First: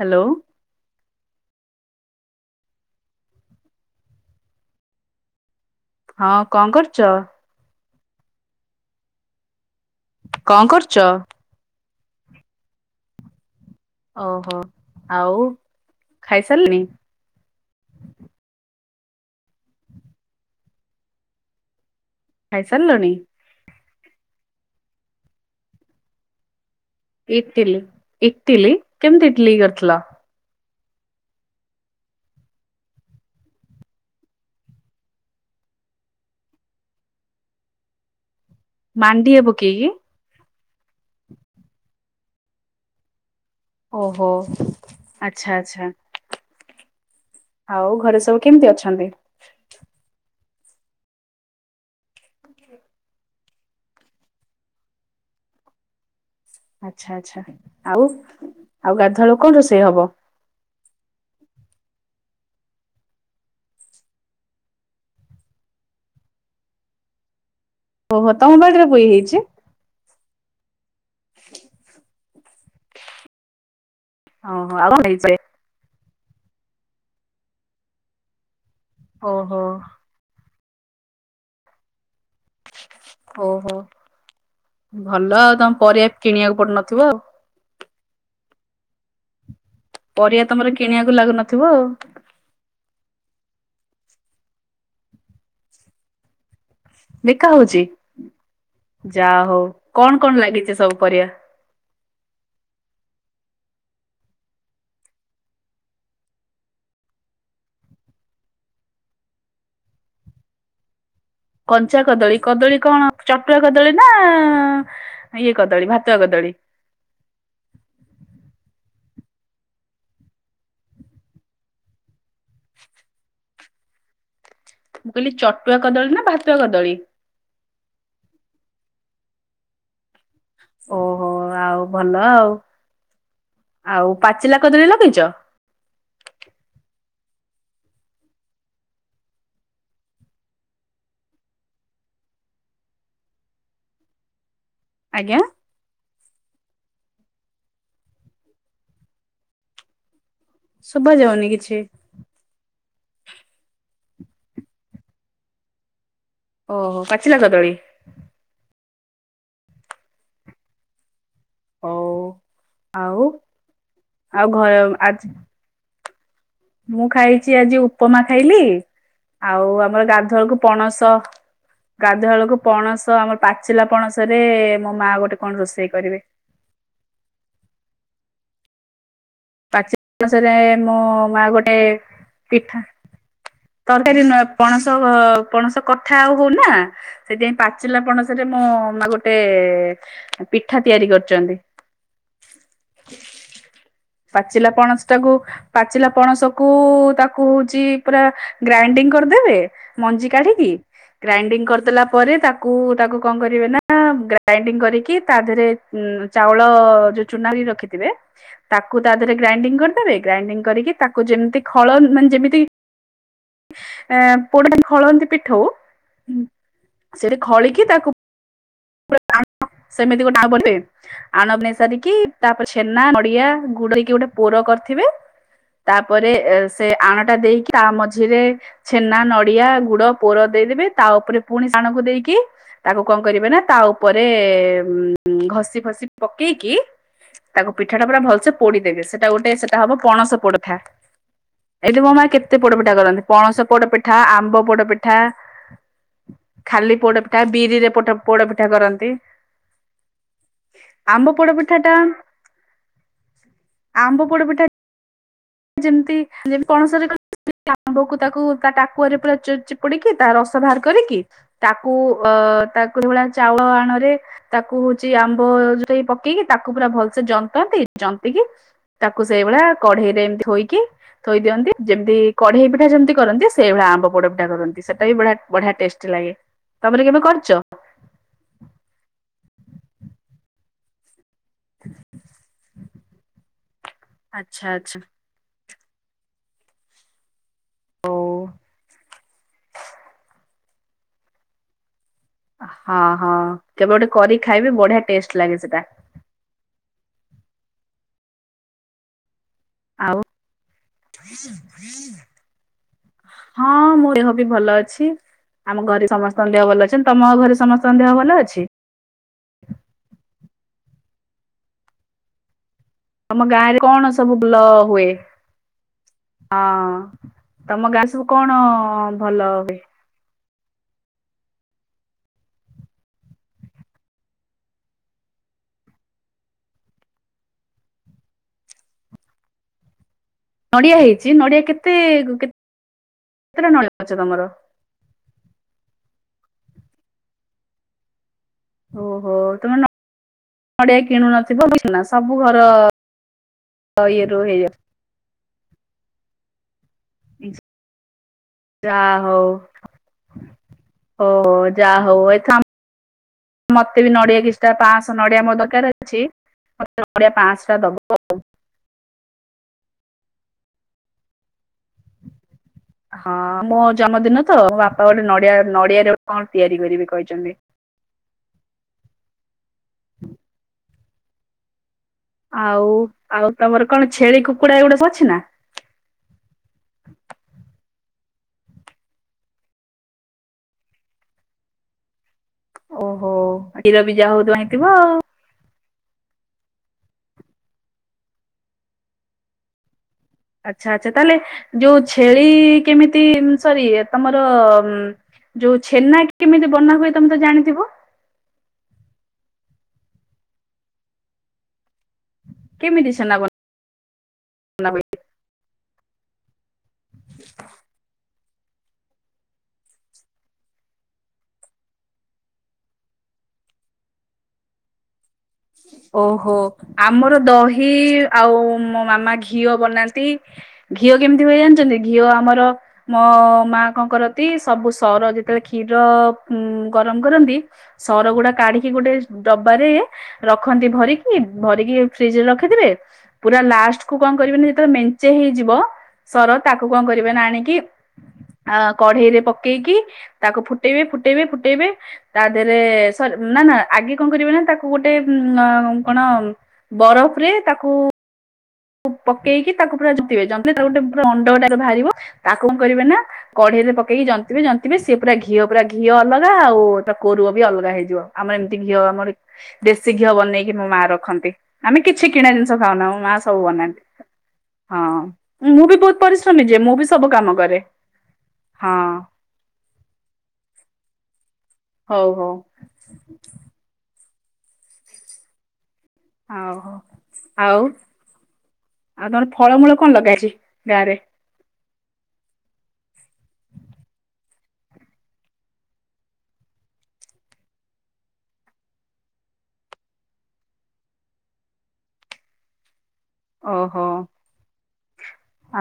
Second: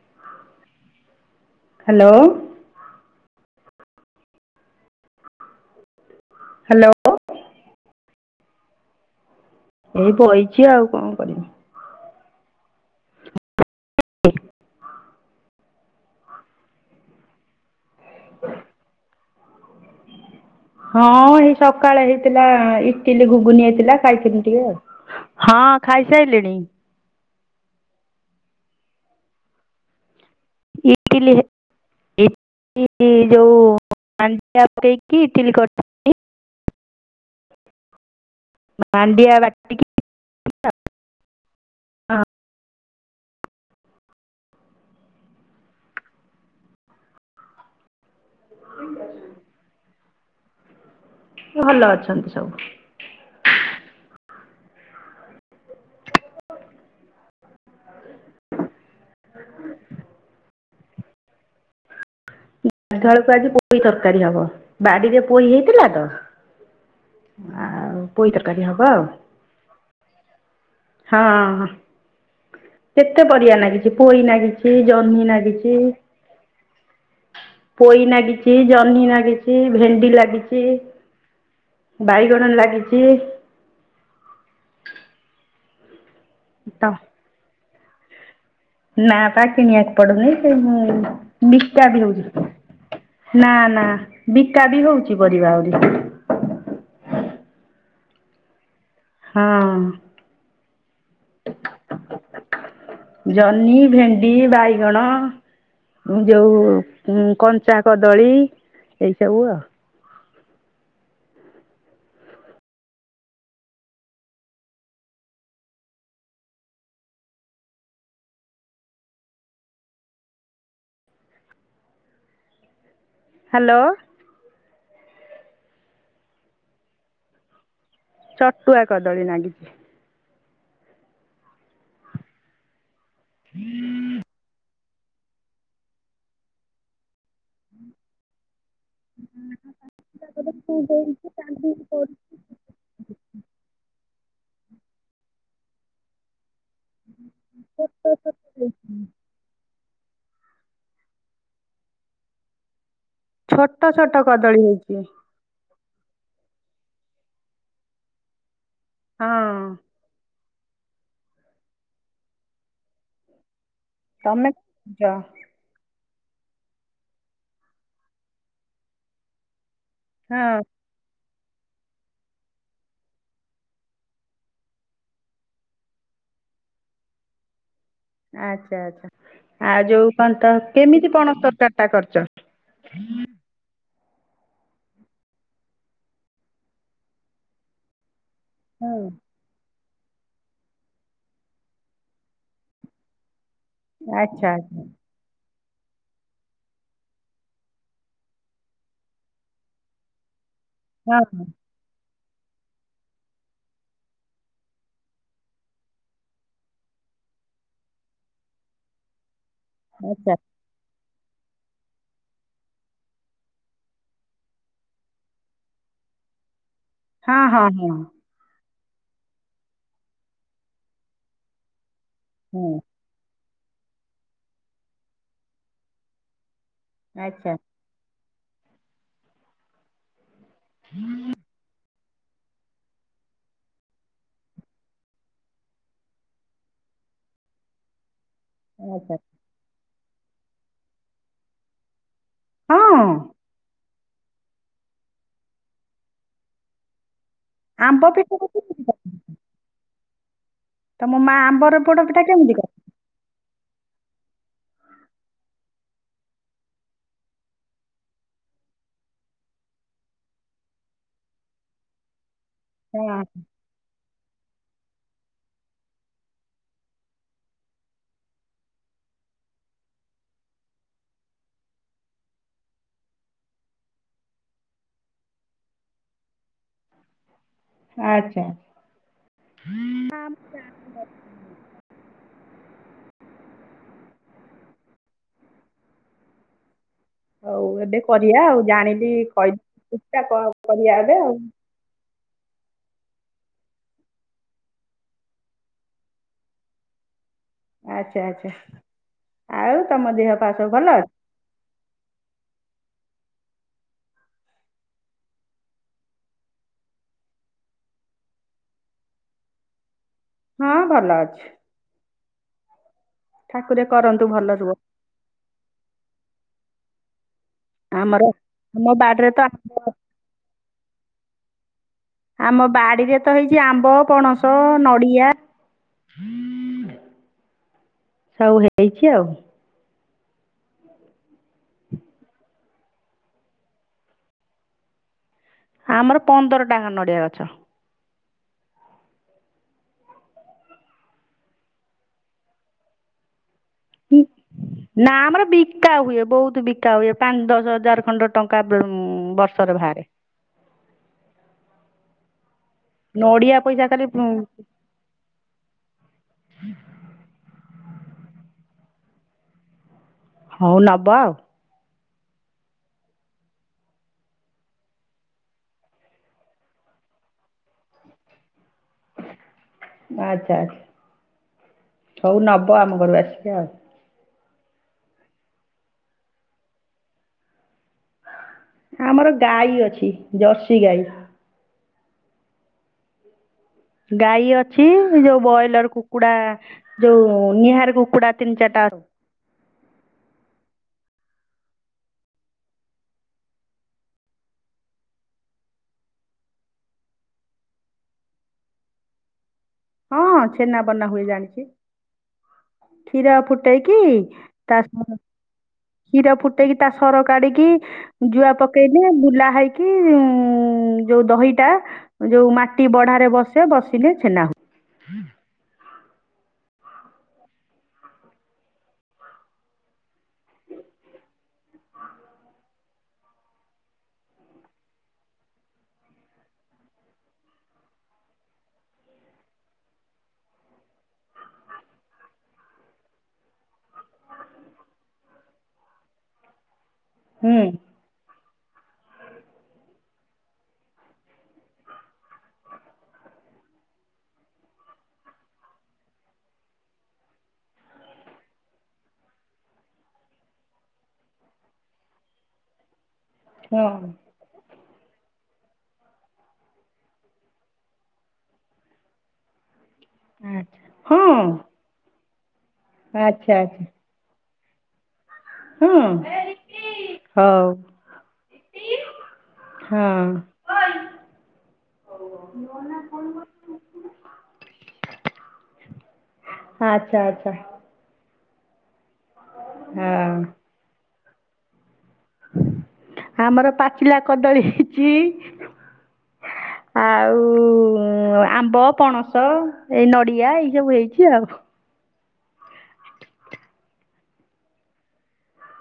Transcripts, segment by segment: Hello. Hello. ହଁ କଣ hello. କରୁଛ? [unintelligible] ଏଇ ବଇଚି ଆଉ କଣ କରିମି। ଓହୋ ଆଉ ଖାଇସାରିଲେଣି? ହ [inaudible] ହଁ ଏଇ ସକାଳେ ହେଇଥିଲା ଖାଇସାରିଲଣି ଇଟିଲି ଘୁଗୁନି ହେଇଥିଲା ଖାଇଥିନି। ତିକି ଆଉ ହଁ ଖାଇସାରିଲିଣି। ଇଟିଲି ଇଟିଲି କେମିତି ଇଟିଲି କରିଥିଲ? ଇଟିଲି। ଇଟିଲି ଯୋଉ ମାଣ୍ଡିଆ ପକେଇକି ଇଟିଲି କରିଥିଲି। ମାଣ୍ଡିଆ ପକେଇକି? ହଁ ଓହୋ ଆଚ୍ଛା ଆଛା। ଆଉ ଘରେ ସବୁ କେମିତି ଅଛନ୍ତି? ଭଲ ଅଛନ୍ତି ସବୁ। ଆଚ୍ଛା ଆଚ୍ଛା ଆଉ ଆଉ ଗାଧୁଆବେଳକୁ କଣ ରୋଷେଇ ହବ? ଗାଧୁଆବେଳକୁ ଆଜି ପୋଇ ତରକାରୀ ହବ ବାଡ଼ିରେ ପୋଇ ହେଇଥିଲା ତ ଆଉ - ଆଉ ଓହୋ ପୋଇ ତମ ତରକାରୀ ବାଡିରେ ହବ ପୋଇ ଆଉ। ହେଇଛି ହଁ କେତେ ପରିବା ନାଗିଚି ପୋଇ ଓହୋ ନାଗିଚି ଆଉ କଣ ଜହ୍ନି ହେଇଛି? ନାଗିଚି ପୋଇ ନାଗିଚି ଜହ୍ନି ନାଗିଚି ଓହୋ ଭେଣ୍ଡି ଲାଗି ଚି ବାଇଗଣ ଲାଗି ଓହୋ ଭଲ ଆଉ ତମେ ପରିବା କିଣିବାକୁ ତ ପଡୁନଥିବ ଆଉ। ନା ପା କିଣିଆକୁ ପଡୁନି ପରିବା ସେ ତମର ଉଁ କିଣିବାକୁ ଲାଗୁନଥିବ ଆଉ ବିକା ବି ହଉଚି। ନା ନା ବିକା ବି ହଉଚି ପରିବା ଆଉରି। ବିକା ହଉଚି ଯା ହଉ ହଁ କଣ କଣ ଲାଗିଚି ସବୁ ପରିବା? ଜହ୍ନି ଭେଣ୍ଡି ବାଇଗଣ ଯଉ କଞ୍ଚା କଦଳୀ ଏଇ ସବୁ ଆଉ। କଞ୍ଚା କଦଳୀ କଦଳୀ କଣ ଚଟୁଆ କଦଳୀ ନା ଇଏ କଦଳୀ ଭାତୁଆ କଦଳୀ? ହ୍ୟାଲୋ। ମୁଁ କହିଲି ଚଟୁଆ କଦଳୀ ନା ଭାତୁଆ କଦଳୀ? ଚଟୁଆ କଦଳୀ ନାଗିଚି। ଓହୋ ଆଉ ଭଲ ଆଉ ଆଉ ପାଚିଲା କଦଳୀ ଲଗେଇଚ? [unintelligible] ଆଜ୍ଞା। [unintelligible] [unintelligible] ଶୁଭାଯାଉନି କିଛି। ଛୋଟ ଛୋଟ କଦଳୀ ହେଇଚି। ଓହୋ ପାଚିଲା କଦଳୀ। ହଁ। ହଉ ଆଉ ଆଉ ତମେ ଘର ଆଜି ମୁଁ ଖାଇଚି ଆଜି ଉପମା ଖାଇଲି। ଆଉ ଆମର ଗାଧୁଆବେଳକୁ ହଁ ପଣସ ଗାଧୁଆ ବେଳକୁ ପଣସ ଆମର ପାଚିଲା ପଣସ ରେ ମୋ ମା ଗୋଟେ କଣ ରୋଷେଇ କରିବେ। ଆଚ୍ଛା ଆଚ୍ଛା ଆଉ ପାଚିଲା ଯୋଉ କଣ ତ ପଣସରେ ମୋ କେମିତି ପଣସ ମା ଗୋଟେ ତରକାରୀଟା କରୁଚ? ପିଠା। ତରକାରୀ ନୁହଁ ପଣସ ପଣସ କଠା ଆଉ ହଉନି ନା ସେଥି ପାଇଁ ପାଚିଲା ପଣସ ରେ ମୋ ହଁ ମା ଗୋଟେ ରେ ପିଠା ତିଆରି କରୁଚନ୍ତି। ଆଚ୍ଛା ପାଚିଲା ଆଚ୍ଛା ପଣସ ଟାକୁ ପାଚିଲା ପଣସକୁ ତାକୁ ହଉଚି ପୁରା ଗ୍ରାଇଣ୍ଡିଙ୍ଗ କରିଦେବେ ମଞ୍ଜି କାଢିକି ହଁ ଗ୍ରାଇଣ୍ଡିଙ୍ଗ କରିଦେଲା ପରେ ତାକୁ ତାକୁ କଣ କରିବେ ନା ଗ୍ରାଇଣ୍ଡିଙ୍ଗ କରିକି ତା ଦେହରେ ଉଁ ଚାଉଳ ଯୋଉ ଚୁନା ରିକି ରଖିଥିବେ ତାକୁ ତା ଦେହେରେ ଗ୍ରାଇଙ୍ଗ ହଁ କରିଦେବେ ଆଚ୍ଛା ଗ୍ରାଇଙ୍ଗ କରିକି ତାକୁ ଯେମିତି ଖଳ ମାନେ ଯେମିତି ପୋଡ ଖଳନ୍ତି ପିଠୋଉ ସେଠି ହଁ ଖଳିକି ହଁ ହଁ ତାକୁ ସେମିତି ଗୋଟେ [unintelligible] ଆଣ ନେଇ ସାରିକି ତାପରେ ହଁ ଛେନା ନଡିଆ ଗୁଡ ଦେଇକି କି ଗୋଟେ ପୋର କରିଥିବେ ତାପରେ ସେ ଆଣଟା ଆଚ୍ଛା ଦେଇକି ତା ମଝିରେ ଛେନା ନଡ଼ିଆ ଗୁଡ ପୋର ଦେଇଦେବେ ତା ଉପରେ ପୁଣି ଆଣକୁ ଦେଇକି ତାକୁ କଣ କରିବେ ନା ତା ଉପରେ ଉ ଘସି ଫସି ପକେଇକି ତାକୁ ପିଠା ଟା ପୁରା ଭଲସେ ପୋଡିଦେବେ ଆଚ୍ଛା ସେଟା ଗୋଟେ ସେଟା ହବ ପଣସ ପୋଡଥା ଏଇଠି [unintelligible] କେତେ ପୋଡ ପିଠା ହଁ କରନ୍ତି ପଣସ ପୋଡ ପି ଠା ଆମ୍ବ ପୋଡ ପିଠା ଖାଲି ପୋଡ ପିଠା ବିରିରେ ଆମ୍ବ ପୋଟ ପିଠାଟା ପୋଡପିଠା କେମିତି କର କରନ୍ତି ତମ ଆମ୍ବ ମା ପୋଡପିଠା ଆମ୍ବର ଟା ପୋଡ଼ ପିଠା କେମିତି କରେ ଆମ୍ବ ପୋଡ ପିଠା ଯେମିତି [unintelligible] ଆମ୍ବକୁ ତାକୁ ତା ଟାକୁଆରେ ପୁରା ଚି ଚିପୁଡିକି ତା ରସ ବାହାର କରିକି ତାକୁ ଅ ତାକୁଡି ହଁ ଭଳିଆ ଚାଉଳ ଆଣରେ ତାକୁ ହଉଚି ଆମ୍ବ ଯୋଉ ସେଇ ପକେଇକି ତାକୁ ପୁରା ଭଲସେ ଜନ୍ତନ୍ତି ଜନ୍ତକି ତାକୁ ସେଇଭଳିଆ କଢେଇରେ ଏମିତି ହୋଇକି ଥୋଇ ଦିଅନ୍ତି ଯେମିତି କଢେଇ ପିଠା ଯେମିତି କରନ୍ତି ସେଇଭଳିଆ ଆମ୍ବ ପୋଡ ପିଠା କରନ୍ତି ସେଟା ବି ବଢିଆ ବଢିଆ ଟେଷ୍ଟି ଲାଗେ। ତମରେ କେବେ କରିଚ [unintelligible] ଆଛା ଆଚ୍ଛା। ହଉ ଏବେ ହଉ କରିବା ଆଉ ଜାଣିଲି କହିି [unintelligible] କରିବା ଏବେ ଆଉ। ହଁ ହଁ କେବେ ଗୋଟେ କରିିକି ଖାଇବି ବଢିଆ ଟେଷ୍ଟ ଲାଗେ ସେଟା। ଆଚ୍ଛା ଆଚ୍ଛା ଆଉ ତମ ଦେହ ପାା ସବୁ ଭଲ। ହଁ ମୋ ଦେହ ବି ଭଲ ଅଛି। ଆମ ଘରେ ସମସ୍ତଙ୍କ ଦେହ ଭଲ ଅଛନ୍ତି ତମ ଘରେ ସମସ୍ତଙ୍କ ଦେହ ଭଲ ଅଛି? ହଁ ଭଲ ଅଛି। ଆମ ଗାଁରେ ଠାକୁରେ କଣ କରନ୍ତୁ ସବୁ ଭଲ ଲ ରୁହ ହୁଏ ହଁ। ତମ ଗାଁରେ ସବୁ ଆମର କଣ ଆମ ବାଡ଼ିରେ ତ ଭଲ ହୁଏ। ଆମ୍ବ ଆମ ବାଡିରେ ତ ହେଇଛି ଆମ୍ବ ପଣସ ନଡିଆ। ସବୁ ହେଇଚି ଆଉ। ନଡ଼ିଆ ହେଇଚି ନଡ଼ିଆ କେତେ କେତେଟା ନଡିଆ ଗଛ ତମର? ଆମର ପନ୍ଦର ଟା ଆଙ୍କ ନଡିଆ ଗଛ। ଓହୋ ତମେ ନ ନଡିଆ କିଣୁନଥିବ [unintelligible] ସବୁ ଘର [unintelligible] ନା ଆମର ବିକା ହୁଏ ବହୁତୁ ବିକା ହୁଏ। ପାଞ୍ଚ ଦଶ ହଜାର ଖଣ୍ଡ ଟଙ୍କା ବର୍ଷରେ ବାହାରେ। ଅ ହ ଯାହା ହଉ ଏଥ ନଡ଼ିଆ ପଇସା ମତେ ଖାଲି ବି ନଡିଆ କିଛିଟା ପାଆଁସ ନଡ଼ିଆ ମୋ ଦରକାର ଅଛି ମତେ ନଡ଼ିଆ ପାଆଁଶ ଟା ଦବ ଆଉ। ହଉ ନବ ଆଉ। ହଁ ମୋ ଜମଦିନ ତ ମୋ ବାପା ଗୋଟେ ନଡିଆ ନଡିଆରେୋ କଣ ତିଆରି କରିବି କହିଛନ୍ତି। ଆଚ୍ଛା ଆଚ୍ଛା ହଉ ନବ ଆଉ ଆମ ଘରୁ ଆସିଲେ ଆଉ। କଣ ଛେଳି କୁକୁଡା ଏଗୁଡା ସ ଅଛି ନା। ଆମର ଗାଈ ଅଛି ଜର୍ସି ଗାଈ। ଓହୋ ଖିର ବିଜା ହଉ ଥିବ ହେଇଥିବ ଆଉ। ବଏଲର କୁକୁଡା ଯୋଉ ନିହାର କୁକୁଡା ତିନି ଚାରିଟା ଅ ଆଚ୍ଛା ଆଛା ତାହେଲେ ଯୋଉ ଛେଳି କେମିତି ସରି ତମର ଯୋଉ ଛେନା କେମିତି ବନା ହୁଏ ତୋମେ ତ ଜାଣିଥିବ? ହଁ ଛେନା ବନା ହୁଏ ଜାଣିଛି, କେମିତି ଛେନା କ୍ଷୀର ବନା ଫୁ ଟେଇକି, ତା ହୁଏ? ସର କ୍ଷୀର ଫୁଟେଇକି ତା ସର କାଢିକି ଜୁଆ ପକେଇଲେ ବୁଲା ହେଇକି ଉ, ଯୋଉ ଦହି ଟା ଯୋଉ ମାଟି ବଢାରେ ବସେ ବସିଲେ ଛେନା ହୁ ହୁଁ ଓହୋ! ଆମର ଦହି ଆଉ ମୋ ମାମା ଘିଅ ବନାନ୍ତି। ଘିଅ କେମିତି ହୁଏ ଜାଣିଚନ୍ତି? ଘିଅ ଆମର ମୋ ମା କଣ କରତି ସବୁ ସର ଯେତେବେଳେ କ୍ଷୀର ଉଁ, ଗରମ କରନ୍ତି ସର ଗୁଡା କାଢିକି ଗୋଟେ ଡବାରେ ରଖନ୍ତି ଭରିକି, ଭରିକି ଫ୍ରିଜ୍ ରେ ରଖିଥିବେ। ପୁରା ଲାଷ୍ଟ କୁ କଣ କରିବେ ନି ଯେତେବେଳେ ମେଞ୍ଚେ ହେଇଯିବ। ସର ତାକୁ କଣ କରିବେ ନା ହୁଏ। ଆଣିକି ଆ, କଢେଇରେ ପକେଇକି ତାକୁ ଫୁଟେଇବେ ଫୁଟେଇବେ ଫୁଟେଇବେ ତା ଦେହରେ ସରି ନା, ନା ଆଗେ କଣ କରିବେ ନା ତାକୁ ଗୋଟେ ଉଁ, ଅଁ, ଉଁ, କଣ ବରଫରେ ତାକୁ କୁ ପକେଇକି ତାକୁ ପୁରା ଜନ୍ତିବେ ଜନ୍ତିଲେ ତାକୁ ଗୋଟେ ପୁରା ଅଣ୍ଡଟା ଯୋଉ ବାହାରିବ, ତାକୁ କଣ କରିବେ ନା ହୁଁ କଢେଇରେ ପକେଇକି ଜନ୍ ଜନ୍ତିବେ ଜନ୍ତିବେ ସିଏ ପୁରା ଘିଅ ପୁରା ଘିଅ ଅଲଗା ଆଉ ତା କୋରୁଅ ବି ଅଲଗା ହେଇଯିବ। ଆମର ଏମିତି ଘିଅ ଆମର ଦେଶୀ ଘିଅ ବନେଇକି ମୋ ମା ହଁ ରଖନ୍ତି, ଆମେ କିଛି କିଣା ଜିନିଷ ଖାଉନା। ମୋ ମା ଆଚ୍ଛା ସବୁ ବନାନ୍ତି ହଁ। ମୁଁ ବି ହଁ ଆଚ୍ଛା ଆଚ୍ଛା ବହୁତ ପରିଶ୍ରମୀ ଯିଏ, ମୁଁ ବି ସବୁ ହଁ କାମ ହଉ କରେ, ହଁ। ହଉ ହଉ ହଁ। ଆଉ ହଉ ଆଚ୍ଛା, ଆଚ୍ଛା। ଆଉ ଆଉ ତୋମର ଫଳମୂଳ କଣ ଲଗା ହଁ ଅଛି ଗାଁ ରେ? ଆମର ପାଚିଲା କଦଳୀ ହେଇଚି। ଆଉ ଉଁ, ଆମ୍ବ, ପଣସ ଏଇ ନଡିଆ ଏଇ ସବୁ ହେଇଛି ଆଉ। ଓହୋ।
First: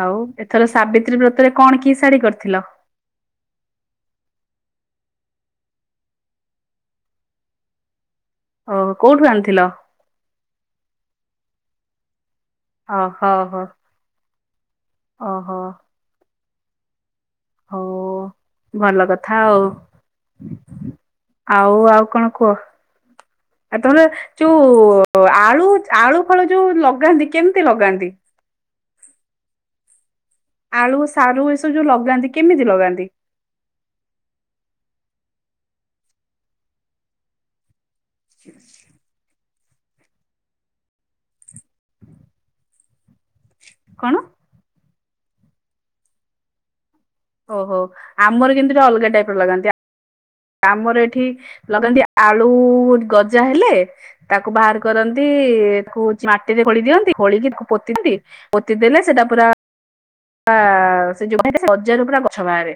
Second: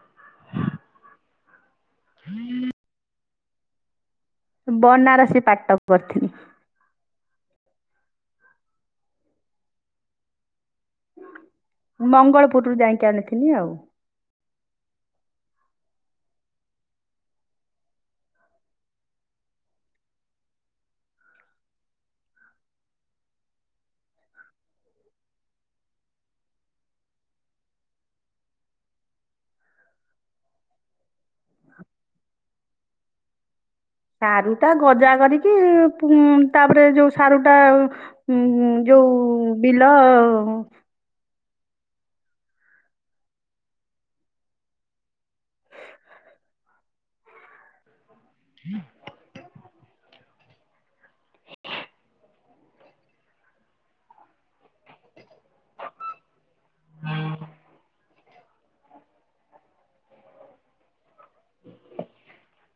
ଆଉ ଏଥର ସାବିତ୍ରୀ ବ୍ରତରେ କଣ କି ଶାଢୀ କରିଥିଲ? ବନାରସୀ ପାଟ କରିଥିନି। ଓ, କୋଉଠୁ ଆଣିଥିଲ? ମଙ୍ଗଳପୁରରୁ। ଓ ଯାଇକି ହୋ, ଆଣିଥିଲି ହୋ ଆଉ ଓହୋ। ହଉ ଭଲ କଥା ଆଉ। ଆଉ ଆଉ କଣ କୁଅ? ଆ, ତୋମର ଯୋଉ ଆଳୁ ଆଳୁ ଫାଳୁ ଯୋଉ ଲଗାନ୍ତି କେମିତି ଲଗାନ୍ତି? ଆଳୁ ସାରୁ ଏସବୁ ଯୋଉ ଲଗାନ୍ତି କେମିତି ଲଗାନ୍ତି? ସାରୁ ଟା ଗଜା କରିକି ପୁ-ଉଁ, ତାପରେ ଯୋଉ ସାରୁ ଟା ହୁଁ, ହୁଁ ଯୋଉ ବିଲ କଣ? ଓହୋ, ଆମର କିନ୍ତୁ [inaudible] ଅଲଗା ଟାଇପ୍ ର ଲଗାନ୍ତି। ଆ ଆମର ଏଠି ଲଗାନ୍ତି ଆଳୁ ଗଜା ହେଲେ ତାକୁ ବାହାର କରନ୍ତି, ତାକୁ ମାଟିରେ ଖୋଳି ଦିଅନ୍ତି, ଖୋଳିକି ତାକୁ ପୋତି ଦିଅନ୍ତି। ପୋତି ଦେଲେ ସେଟା ପୁରା ପା ସେ ଯୋଉ [inaudible] ଗଜାରୁ ପୁରା ଗଛ ବାହାରେ,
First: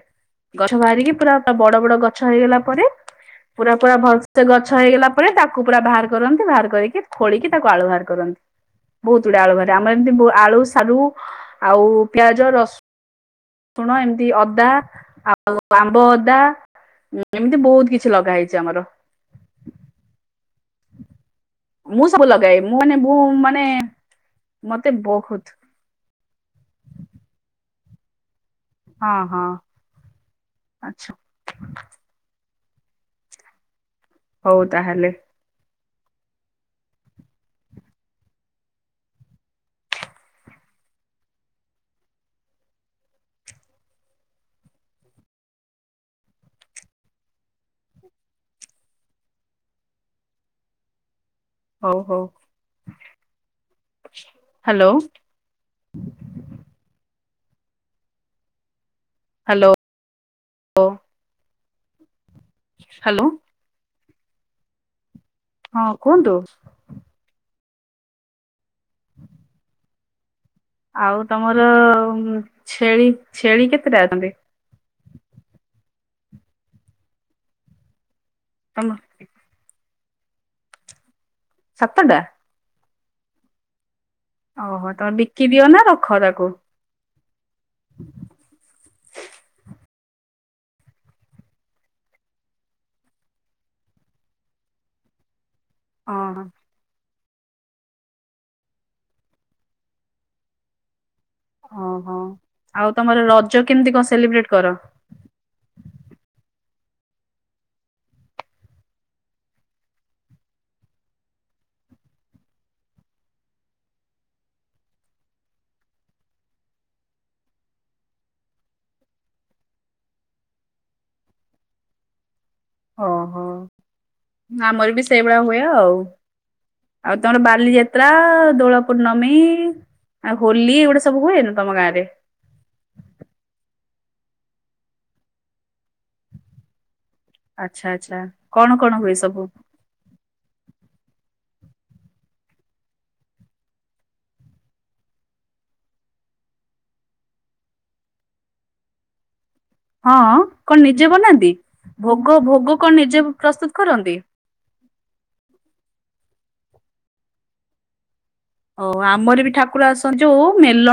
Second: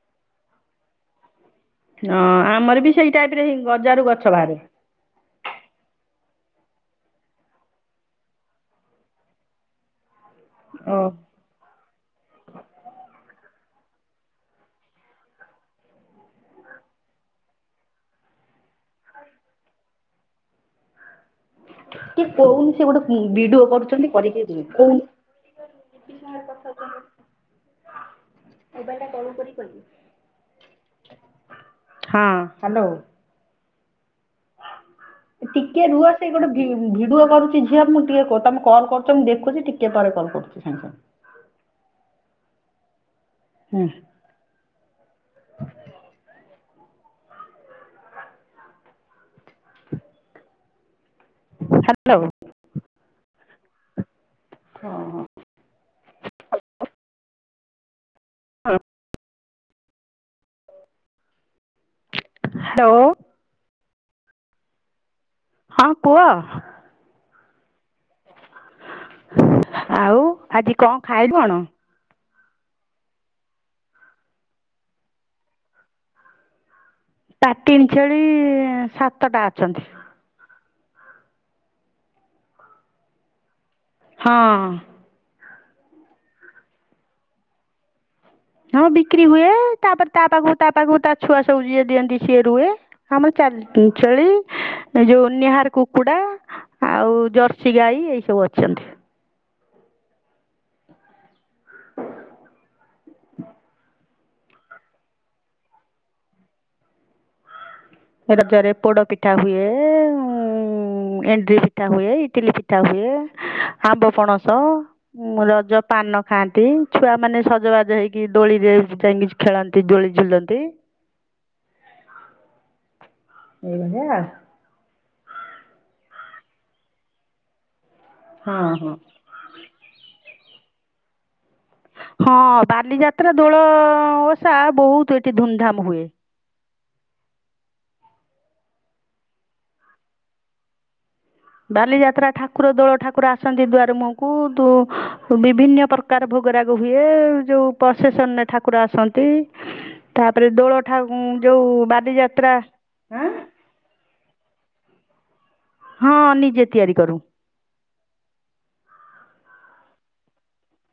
ଗଛ ବାହାରିକି ପୁରା ଟ- ବଡ ବଡ ଅ, ଗଛ ହେଇଗଲା ଆମର ପରେ ବି ସେଇ ଟାଇପ୍ ରେ ହିଁ ପୁରା ପୁରା ଗଜାରୁ ଭଲସେ ବାହାରେ ଗଛ ହେଇଗଲା ପରେ ତାକୁ ପୁରା ବାହାର କରନ୍ତି ବାହାର କରିକି ଖୋଳିକି ତାକୁ ଆଳୁ ବାହାର କରନ୍ତି। ବହୁତ ତୁଡ଼ ଆଳୁ ବାହାରେ ଆମର ଏମତି ବୁ-ଆଳୁ, ଓ ସାରୁ ଆଉ ପିଆଜ, ରସ ସୁଣ ଏମତି ଅଦା ଆଉ ଆମ୍ବ ଅଦା ହୁଁ ଏମିତି ବହୁତ କିଛି ଲଗା ହେଇଛି ଆମର ମୁଁ ସବୁ କିଏ ଲଗାଏ କହୁନୁ ମୁଁ ସେ ମାନେ ମୁଁ ଗୋଟେ ଭଡିଓ ମାନେ କରୁଛନ୍ତି କରିକି ଯିବେ ମତେ କହୁନୁ। [inaudible] ବହୁତ ହଁ ହଁ ଆଚ୍ଛା ହଁ ହାଲୋ। ହଉ ତାହେଲେ ଟିକେ ରୁହ ସେ ଗୋଟେ ଭିଡିଓ କରୁଛି ଝିଅ ମୁଁ ଟିକେ କ ତମେ କଲ କରୁଛ ମୁଁ ଦେଖୁଛି ଟିକେ ପରେ କଲ୍ କରୁଚି। ଆଜ୍ଞା। ହୁଁ। ହଉ ସାଙ୍ଗେ ହଉ। ହୁଁ ହ୍ୟାଲୋ ହଁ। ହଁ। Hello hello. ହ୍ୟାଲୋ ହଁ କୁହ? ଆଉ ଆଜି କ'ଣ ଆଉ ଖାଇଲୁ କ'ଣ ତମର ଛେଳି ଛେଳି କେତେଟା ଅଛନ୍ତି? ପାଟିନ ଛେଳି ତମ ସାତଟା ଅଛନ୍ତି। ସାତଟା। ହଁ। ଓହୋ ତମେ ବିକି ଦିଅ ନା ରଖ ତାକୁ? ହଁ ବିକ୍ରି ହୁଏ ତାପରେ ତା ପାଖ ତା ପାଖକୁ ତା ଛୁଆ ସବୁ ଯିଏ ଦିଅନ୍ତି ସିଏ ରୁହେ। ଆମର ଚାରିଟି ଛେଳି ଯୋଉ ନିହାର କୁ କୁକୁଡା ଓହୋ ଆଉ ଜର୍ସି ଗାଈ ଏଇ ସବୁ ଅଛନ୍ତି। ହଁ ହଁ ଆଉ ତମର ରଜ କେମିତି କଣ ସେଲିବ୍ରେଟ କର? ରଜରେ ପୋଡ ପିଠା ହୁଏ। ଉଁ ଏଣ୍ଡିରି ପିଠା ହୁଏ ଇଟିଲି ପିଠା ହୁଏ ଆମ୍ବ ପଣସ। ଉଁ ରଜ ପାନ ଖାଆନ୍ତି ଛୁଆ ମାନେ ସଜବାଜ ହେଇକି ଦୋଳିରେ ଯାଇକି ଝୁ ଖେଳନ୍ତି ଦୋଳି ଝୁଲନ୍ତି। ଓହୋ। ଏଇଭଳିଆ। ଆମର ବି ସେଇଭଳିଆ ହୁଏ ଆଉ ଆଉ ତମର ବାଲି ଯା ଯାତ୍ରା ଆଉ ଦୋଳ ହଁ ହଁ। ପୂର୍ଣ୍ଣମୀ ଆଉ ହୋଲି ଏଗୁଡା ସବୁ ହୁଏନି ତମ ଗାଁରେ। ହଁ ବାଲିଯାତ୍ରା ଦୋଳ ଓଷା ବହୁତ ଏଠି ଧୁମଧାମ ହୁଏ। ଆଛା ଆଛା କଣ କଣ ହୁଏ ସବୁ? ବାଲିଯାତ୍ରା ଠାକୁର ଦୋଳ ଠାକୁର ଆସନ୍ତି ଦୁଆର ମୁଁହକୁୁ ବିଭିନ୍ନ ପ୍ରକାର ପ୍ରକାର ଭୋଗରାଗ ହୁଏ ଯୋଉ ପ୍ରସେସନରେ ଠାକୁର ଆସନ୍ତି। ହଁ ତାପରେ କଣ ଦୋଳଠା ନିଜେ ବନାନ୍ତି? ଯୋଉ ଭୋଗ ବାଲିଯାତ୍ରା ଭୋଗ କଣ ନିଜେ ପ୍ରସ୍ତୁତ କରନ୍ତି। ହଁ ନିଜେ ତିଆରି କରୁ। ଓ ଆମର ବି ଠାକୁର ଆସନ୍ତି ଯୋଉ ମେଲଣ